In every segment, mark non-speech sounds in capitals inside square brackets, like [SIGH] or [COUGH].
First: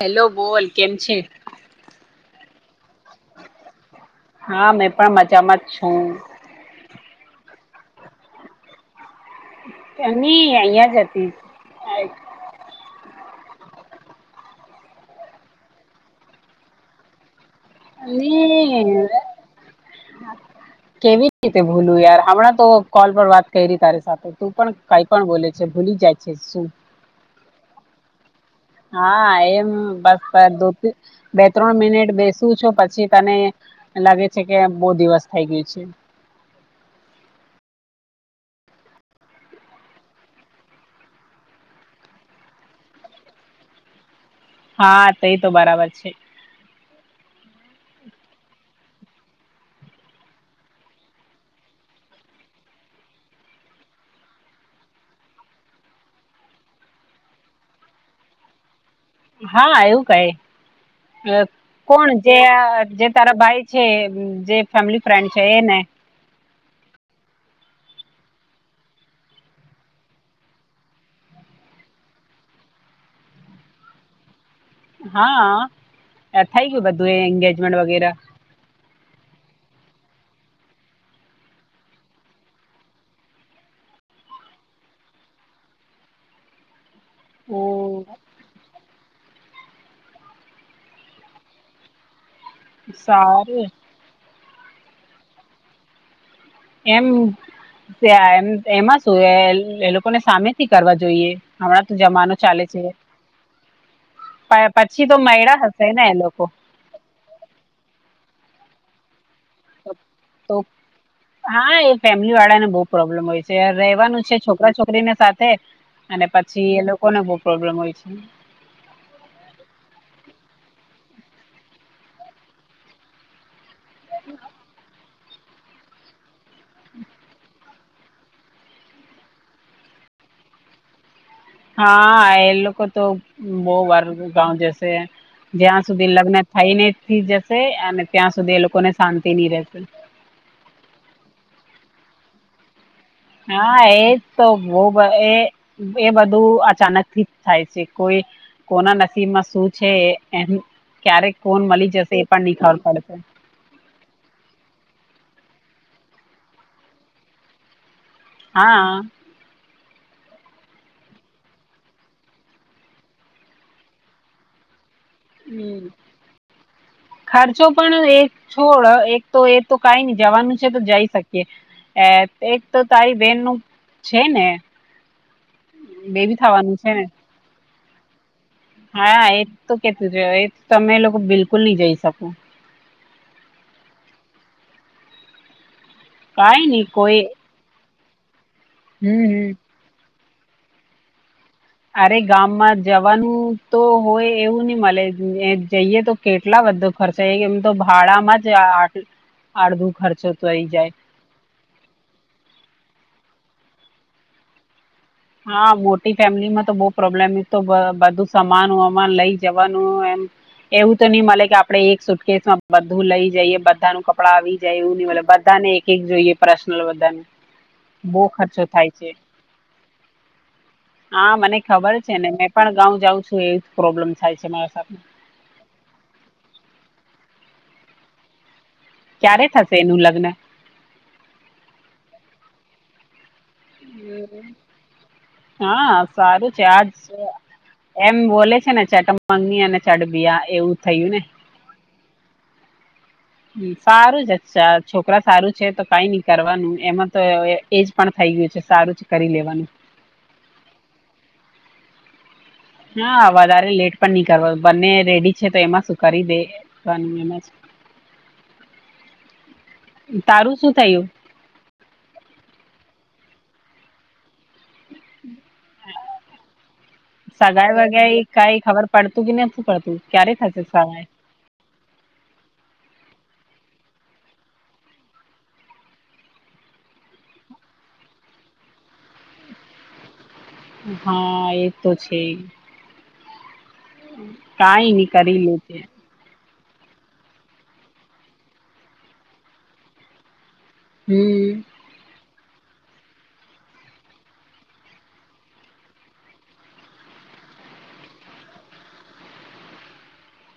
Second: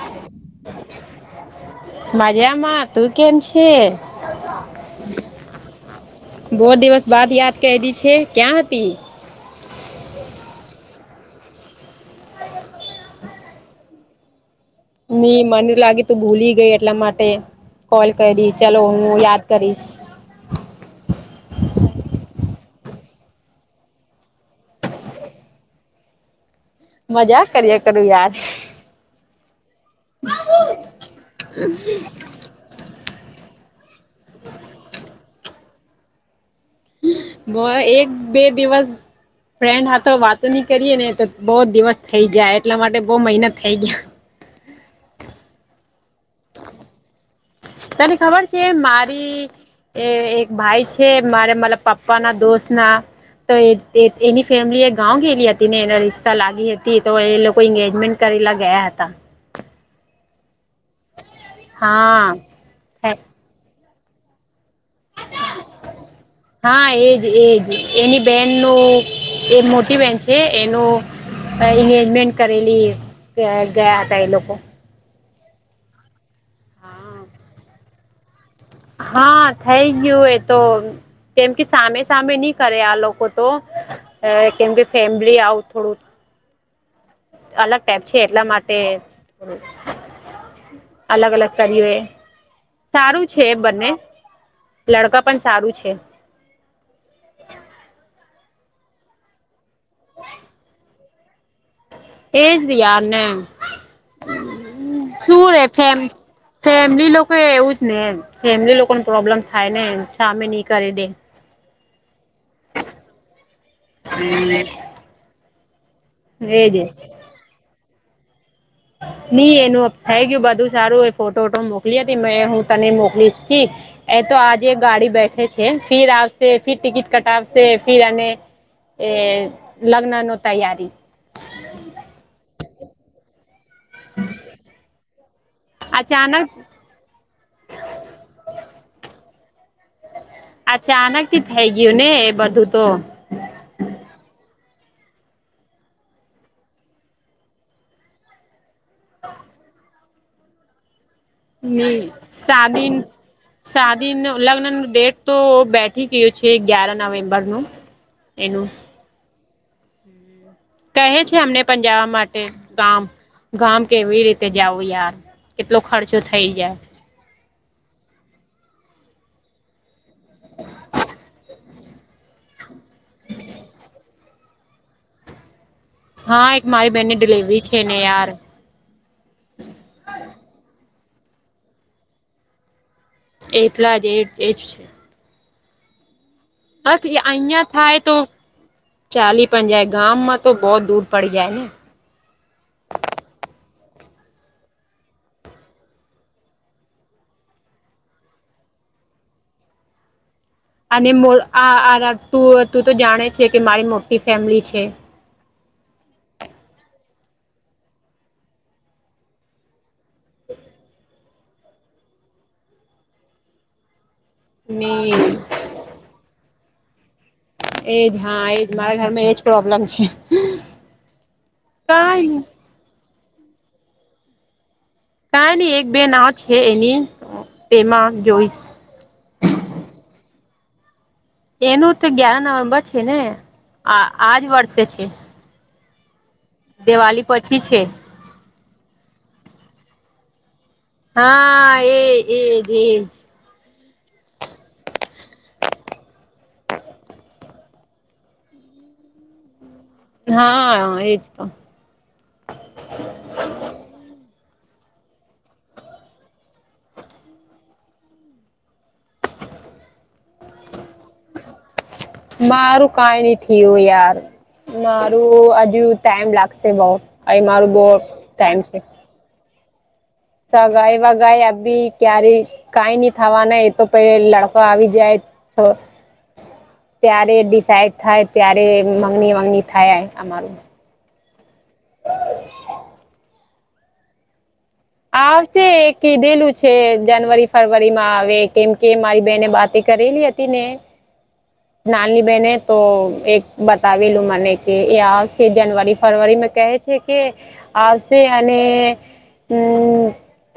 Hello બોલ કેમ છે માજામાં તું કેમ છે હા મેં પણ મજામાં જ છું. બો દિવસ બાદ યાદ કયરી છે ક્યાં હતી? કા નઈ અહયા જ હતી. નઈ મને લાગે તું ભૂલી ગઈ એટલા માટે કોલ કયરી ચલો ની હું યાદ કરીશ. કેવી રીતે ભૂલું યાર હમણાં તો કોલ પર વાત કયરી તારી સાથે તું પણ કઈ પણ બોલે છે ભૂલી જાય છે શું મજાક કર્યા કરું યાર હા એમ બસ પ દો તી બે ત્રણ મિનિટ બેસું છું પછી તને લાગે છે કે બો દિવસ થઇ ગયું છે. બો એક બે દિવસ ફ્રેન્ડ હાતો વાતો ની કરીએ ને તો બો દિવસ થઈ જાય એટલા માટે બો મહિના થઈ ગીયા હા તે તો બરાબર છે. તને ખબર છે મારી એ એક ભાઈ છે મારે માલા પપ્પા ના દોસ્ત ના તો એ ત એત એની ફેમિલી એ ગાવ ગેલી હતી ને એના રિશ્તા લાગી હતી તો એ લોકો ઇંગેજમેન્ટ કરેલા ગયા હતા. હા એવું કાંઈ અહ કોણ હા જે આ જે તારા ભાઈ છે જે ફેમિલી ફ્રેન્ડ છે એને હા એજ એજ એની બેન નો એ મોટી બેેન છે એનો અહ ઇંગેજમેન્ટ કરેલી ગયા ગયા હતા એ લોકો. હા આ એ થઈ ગ્યું બધું એ ઇંગેજમેન્ટ વગેરા હા થઈ ગ્યું એ તો કેમ કે સામે સામે ની કરે આ લોકો તો અહ કેમ કે ફેમિલી આવું થોડું ઓ અલગ ટાઈપ છે એટલા માટે અલગ અલગ કરીયું એ સારું છે બંને લડકા પણ સારું છે. એમ ત્યાં એમ એમાં શું એ એ લોકોને સામે થી કરવા જોઈએ. હમણાં તો જમાનો એજ ચાલે છે. યાર ને પાયા પછી તો શું મેયડા રે હશે ફેમ ને એ લોકો ફેમિલી લોકો એવું જ ને એમ ફેમિલી લોકોને પ્રોબ્લેમ થાય ને સામે તો નહી કરી દે હા એ ફેમિલી વાળા ને બહુ પ્રોબ્લેમ હોય છે રહેવાનું છે છોકરા છોકરીને સાથે અને એજ પછી એ લોકોને બો પ્રોબ્લેમ હોય છે. ની એનું અપ થઈ ગયું બધું સારું એ ફોટો વોટો મોકલી હતી મે હું તને મોકલીશ થી એ તો આજે એક ગાડી બેઠે છે ફિર આવશે ફિર ટિકિટ કટાવશે ફિર અને એ લગ્નનો તૈયારી હા એ લોકો તો બો વાર ગાવ જસે. જ્યાં સુધી લગ્ન અચાનક થઈ ને થી જશે અને ત્યાં સુધી એ લોકોને શાંતિ ની રહેશે અચાનકથી થઈ ગ્યું ને એ બધું તો હા એજ તો બો બહ એ એ બધું અચાનકથી જ થાય છે કોઈ કોના નસીબમાં શું છે એમ ક્યારે કોણ મલી જશે એ પણ નઈ ખબર પડશે સાદી નવ લગ્નનું ડેટ તો બેઠી ગયો છે ગ્યારા નવેમ્બરનું હા, હમ્મ. કહે છે અમને પણ જાવા માટે ગામ, ગામ કેવી રીતે જવું યાર? કેટલો હમ. ખર્ચો થઈ જાય. ખર્ચો પણ એક છોડ એક તો એ તો કાંઈની જવાનું છે તો જઈ શકીએ, એકતો તારી બેનનું છે ને. બેબી હા એક થવાનું છે મારી ને બેહેનની ડિલવરી છે ને યાર હા એ તો કેતું છે એ તમે લોકો બિલકુલ ની જઈ શકો એટલા જ એજ એજ સ કઈ નહી બસ ઈ કોઈ અહીંયા થાય તો હમ હમ ચાલી પણ જાય ગામમાં તો તો બોવ દૂર પડી જાય ને અરે ગામમાં જવાનું તો હોય એવું ની મલે એમ જઈએ તો કેટલા બધો ખર્ચો એમ તો ભાડામાં જ અડધો ખર્ચો તો થઈ જાય ની બોલ આ તું તો જાણે છે કે મારી મોટી ફેમિલી છે હા મોટી ફેમિલી માં તો બોવ પ્રોબ્લેમ એક તો બધું સમાન વમાન લઈ જવાનું એવું તો નઈ મળે કે આપડે એક સુટકેસન બધુંલય જઈએ બધાનુ કપડા આવી જાય ને એવું નહી મલે બધાને એક એક જોઈએ પર્સનલ બધાને એજ બહુ હા એજ ખર્ચો થાય મારા છે ઘરમાં એજ પ્રોબ્લેમ છે હા મને ખબર છે કઈ ને નઈ મેં પણ ગાઉં જાઉં છું એવું જ પ્રોબ્લેમ થાય છે મારા સાથે કઈ ની એક બે ના [UNINTELLIGIBLE] છે એની તેમાં જોઈશ ક્યારે થશે એનું લગ્ન? એનું તો ગ્યાન આમાં છે ને આ આજ વર્ષે છે હા સારું છે આજ દિવાળી એમ પછી છે એમ બોલે છે ને ચટ મગની અને ચડબીયા એવું થયું ને હા એ એ એ સારું છે જ અ છોકરા સારું છે તો કઈ નઈ કરવાનું એમાં તો એજ પણ થઈ ગયું છે સારું જ કરીલેવાનું હા એજ તો હા વધારે લેટ પણ નહી કરો બંને રેડી છે તો એમાં શું કરી દે એ હમ [INAUDIBLE] તારું શું થયું? મારું કઈ નહી થયું યાર મારું હજુ ટાઈમ લાગશે બઉ હજુ મારે સગાઈ બોવ વગાઈ ટાઈમ કઈ છે ખબર પડતું કે નથ પડતું? ક્યારે થશે સગાઈ વગાય અબી ક્યારેય કાંઈ નઈ થવા નો એ તો પે લડકો આવી જાય તો ત્યારે ડિસાઈડ થાય ત્યારે મગની વાગની થાય અમારું હા એ તો છે [UNINTELLIGIBLE] કાંઈની આવશે કીધેલું છે કે જનવરી ફરવરી માં આવે કેમ કે મારી બેહેને બાતે કરેલી હતી ને હમ નાનલી બહેને તો એક બતાવી લું મને કે આ સિઝન જનવરી ફરવરી મે કહે છે એકે આવશે અને હમ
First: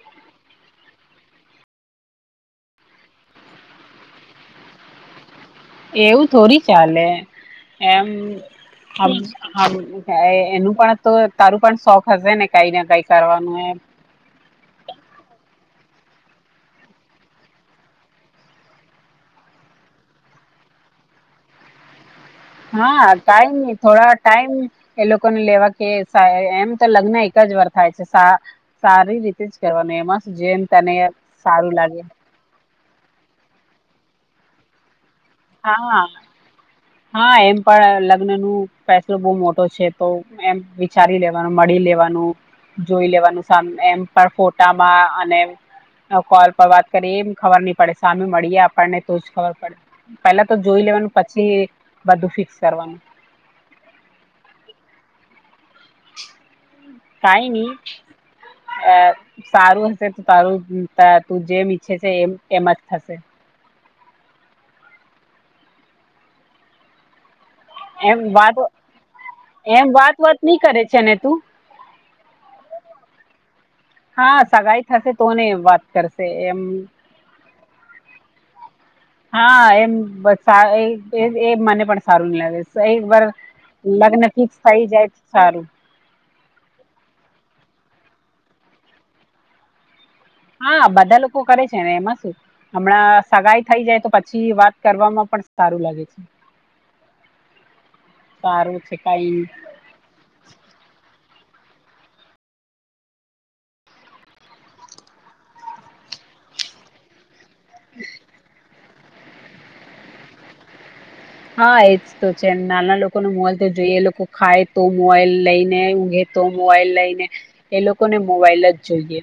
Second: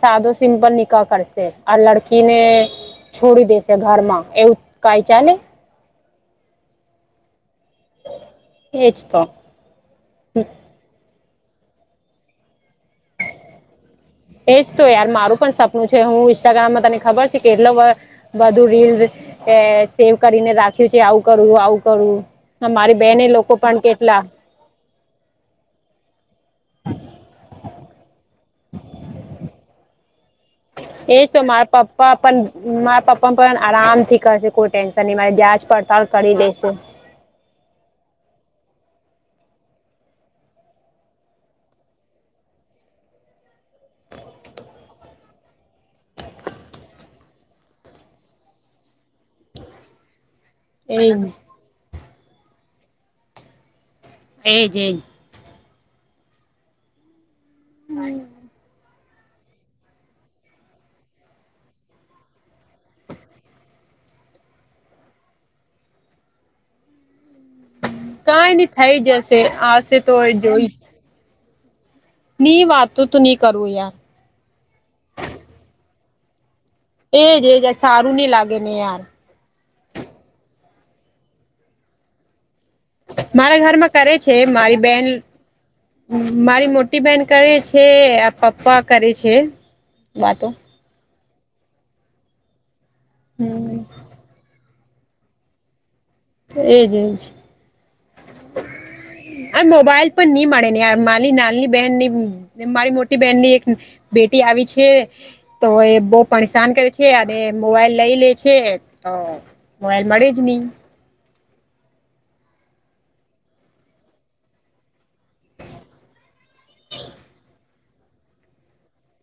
સાદો સિમ્પલ નિકા કરશે આ લડકીને છોડી દેશે ઘરમાં એવું કઈ ચાલે? એવું થોડી ચાલે એમ એજ તો હા એનું પણ તો તારું પણ શોખ હશે ને કઈ ને કઈ કરવાનું એ એજ તો યાર મારું પણ સપનું છે હું ઇન્સ્ટાગ્રામમાં તને ખબર છે કેટલો બધું રીલ સેવ કરીને રાખ્યું છે આવું કરું આવું કરવું હા ટાઈમ ની થોડા ટાઈમ એ લોકોને લેવા કે એમ તો લગ્ન એક જ વાર થાય છે સારી રીતે જ કરવાની એમાં જ એજ તો મારે પપા પણ મારા પપ્પા પણ આરામ થી કરશે કોઈ ટેન્શન નહી મારી જાંચ હા પડતાળ કરી લેશે હા એમ પણ લગ્ન નું ફેસલો બહુ મોટો છે તો એમ વિચારી લેવાનું મળી લેવાનું જોઈ લેવાનું સમ એમ પણ ફોટામાં અને કોલ પર વાત કરીએ ખબર નહી પડે સામે આપણને તો જ ખબર પડે પેલા તો જોઈ લેવાનું એજ પછી બધું ફિક્સ કરવાનું એજ એજ કાઈ ની અ સારું હશે તો તારું તું જેમ ઈચ્છે છે એમ એમ જ થશે એમ કઈ વાત ની થઈ જશે એમ આવશે વાત તો વાત નહી જોઈસ કરે છે ને તું ની વાતું તું ની કરવું યા હા સગાઈ થશે તોને વાત કરશે એમ એજ એજ આ સારું ની લાગે ને યાર હા એમ બસા એ એજ મને પણ સારું ન લાગે એક વાર મારા ઘરમાં લગ્ન ફિક્સ થઈ જાય તો સારું હમ મારી મોટી બહેન કરે છે આ પપ્પા કરે છે વાતો હા બધા લોકો કરે છે ને એમાં શું હમણાં સગાઈ હમ થઈ જાય તો પછી વાત કરવામાં પણ સારું લાગે છે એજ એજ સારું છે કઈ અને મોબાઈલ પણ ની મળે ને યાર મારી નાની બહેન ની મારી મોટી બહેન ની એક બેટી આવી છે તો એ બો પરેશાન કરે છે. છે અને મોબાઈલ લઈ લે છે તો મોબાઈલ મળે જ ની હા એજ તો છે નાના લોકો ને મોલથી જોઈએ એ લોકો ખાય તો મોવાઈલ લઈને ઊઘે તો મોવાઈલ લઈને એ લોકોને મોબાઈલ જ જોઈએ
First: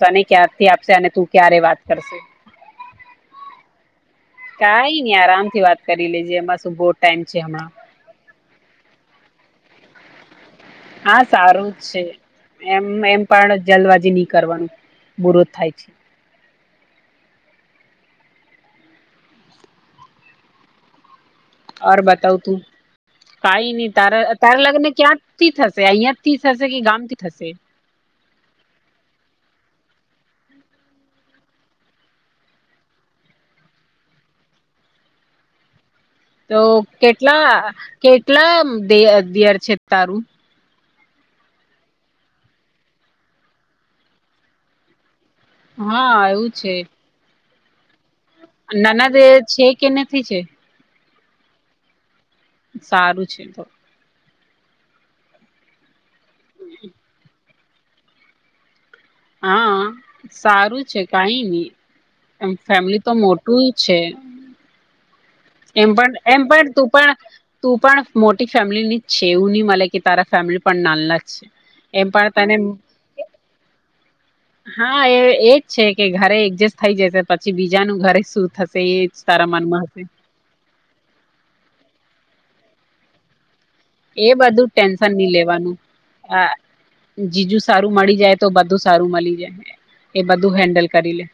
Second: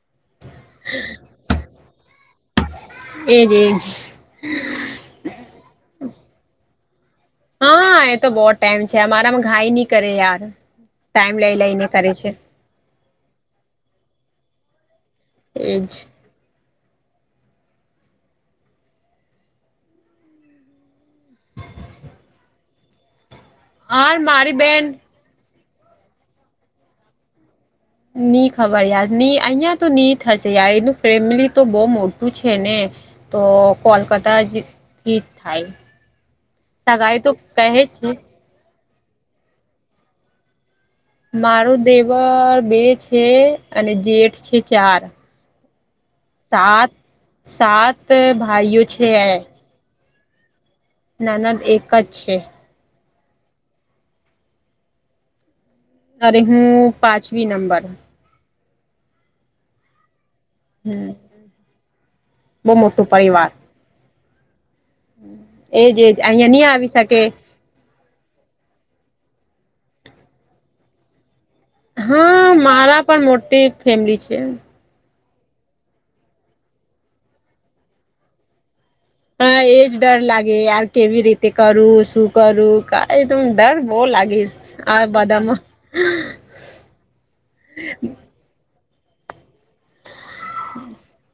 તને ક્યારથી આપશે અને તું ક્યારે વાત કરશે એ જ એ જ કાઈ ની આરામથી વાત કરી લેજે એમાં શું બોટ [UNINTELLIGIBLE] હા એ તો બો ટાઈમ છે અમારામાં ઘાઈ ની કરે યાર હા ટાઈમ લઈ સારું જ લઈને છે કરે એમ એમ પણ જલબાજી ની કરવાનું બુરો થાય છે એજ ઓર બતાવ તું કઈ નહી હાર તારા મારી તારા બેન લગ્નને ક્યાં થી થશે અહિયાંથી થશે કે ગામ થી થશે ની ખબર યાર ની અહિયાં તો ની થશે યાર એનું ફેમિલી તો બહુ મોટું છે ને તો કોલકાતા જ હિટ થાય તો સગાઈ તો કેટલા કહે છે કેટલા દિયર છે તારું મારું દેવર બે છે અને જેઠ છે ચાર હા એવું છે સાત સાત ભાઈઓ અ છે નનદે છે કે નથી છે. નનદ એક જ છે. સારું છે તો. અરે હું પાંચમી નંબર. હા સારુ છે હમ કાઈ ની એમ બહુ ફેમિલી તો પરિવાર મોટું છે. એજ એમ પણ એજ એમ અહિયાં ની પણ તું આવી પણ શકે. તું પણ મોટી ફેમિલીની જ છે એવું નહી મલે કે તારા ફેમિલી પણ નાલ્લા હા મારા પણ મોટી ફેમિલી છે. હા એ એજ છે કે ઘરે એડજસ્ટ થઈ જશે પછી બીજાનું ઘરે શું થશે એ તારા હા મનમાં એજ હશે ડર લાગે યાર કેવી રીતે કરું શું કરું કાઈ તો ડર બહુ એ લાગે બધું આ ટેન્શન નહી બધામાં લેવાનું, હા જીજું સારું મળી જાય તો બધું સારું મલી જાય, એ બધું હેન્ડલ કરી લે.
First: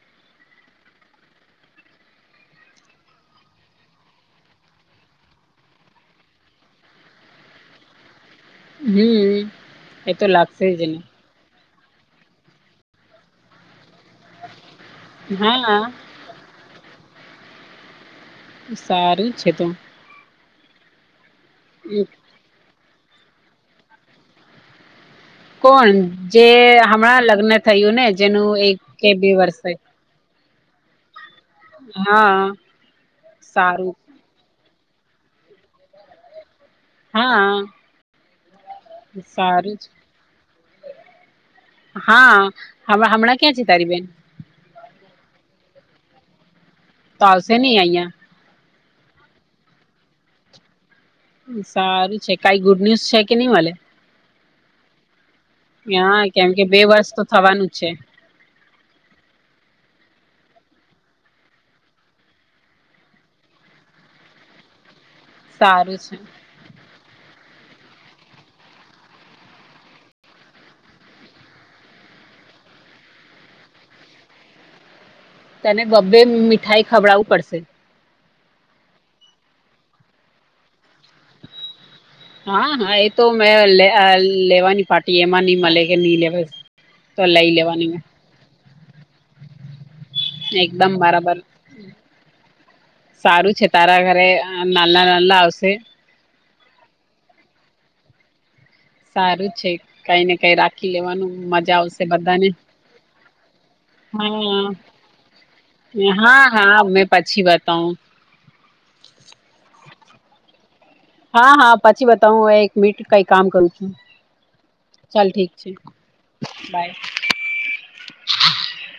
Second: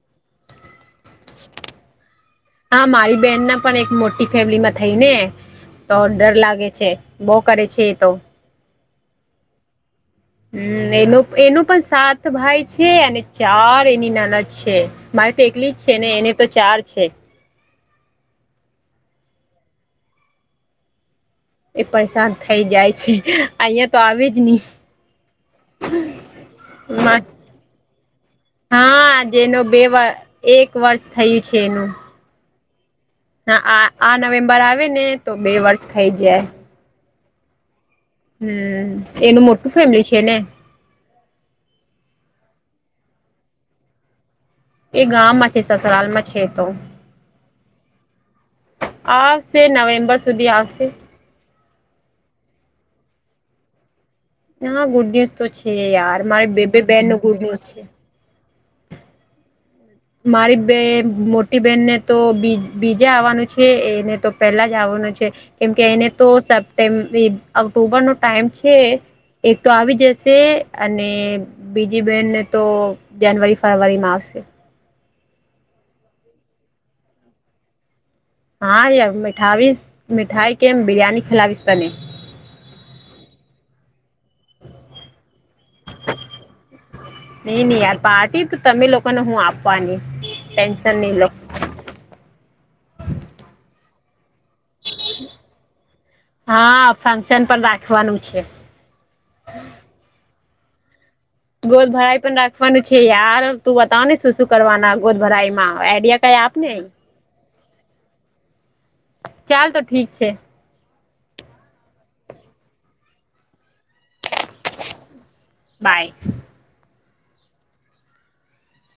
હા મારી બેહેનના પણ એક મોટી ફેમિલીમાં થઈ ને! તો ડર લાગે છે બઉ કરે છે એ તો. હમ્મ. હમ એનું એનું પણ સાત ભાઈ છે અને ચાર એની નાના છે. મારે તો એકલી હા જ છે ને એને તો ચાર છે. સારું છે તો. એ પરેશાન થઈ જાય છે અહંયા તો આવે નહી. કોણ? જે હમણાં લગ્ન થયું ને જેનું એક કે હા બે વર્ષ જેનો થાય. બે એક વર્ષ થયું છે એનું. હા. હા આ સારું આ નવેમ્બર આવે ને તો બે વર્ષ થઈ જાય. હા. હમ એનું મોટું સારું જ ફેમિલી છે ને? હા, હમા હમણાં ક્યાં છે તારી બેન? એ ગામમાં છે સસરાલમાં છે તો. ફાવસે ની આઈયા. આવશે નવેમ્બર સુધી આવશે. સારું છે કઈ ગુડ ન્યુઝ છે કે નઈ મલે? હા ગુડ ન્યુઝ તો છે યાર હા મારે કેમ બે કે બે બેન વર્ષ નો તો ગુડ ન્યુઝ થવાનું જ છે. મારી બે મોટી બહેનને તો બી બીજા આવવાનું છે એને તો પેલા જ આવવાનું છે. કેમ કે સારું એને છે તો સપ્ટેમ્ ઓક્ટોબરનો ટાઈમ છે, એ તો આવી જશે અને બીજી બહેનને તો જાનવરી ફરવરીમાં આવશે. તેને બબ્બે મીઠાઈ ખવડાવું પડશે. હા યાર મિઠાવીશ મિઠાઈ કેમ બિરિયાની ખલાવીશ તને. હા હા એ તો મેં લે લેવાની પાર્ટી એમાં નઈ મળે કે નહી લેવા. તો લઈ નઈ નઈ લેવાની યાર મે પાર્ટી તો તમે લોકોને હું આપવાની એકદમ ટેન્શન નહી લો. બરાબર સારું છે તારા ઘરે નાલ્લા નાલ્લા આવશે. હા ફંક્શન પણ રાખવાનું છે. સારું છે કંઈ ને કઈ રાખી લેવાનું. મજા ગોદ આવશે ભરાઈ પણ બધાને રાખવાનું છે યાર તું બતાવ ને શું શું હા કરવાના ગોદ ભરાઈમાં આઈડિયા કઈ હા આપ ને? હા મેં પછી બતાવું. ચાલ તો ઠીક છે. હા હા પછી બતાવું એક મીટ કઈ કામ કરું છું. ચાલ ઠીક છે બાય બાય.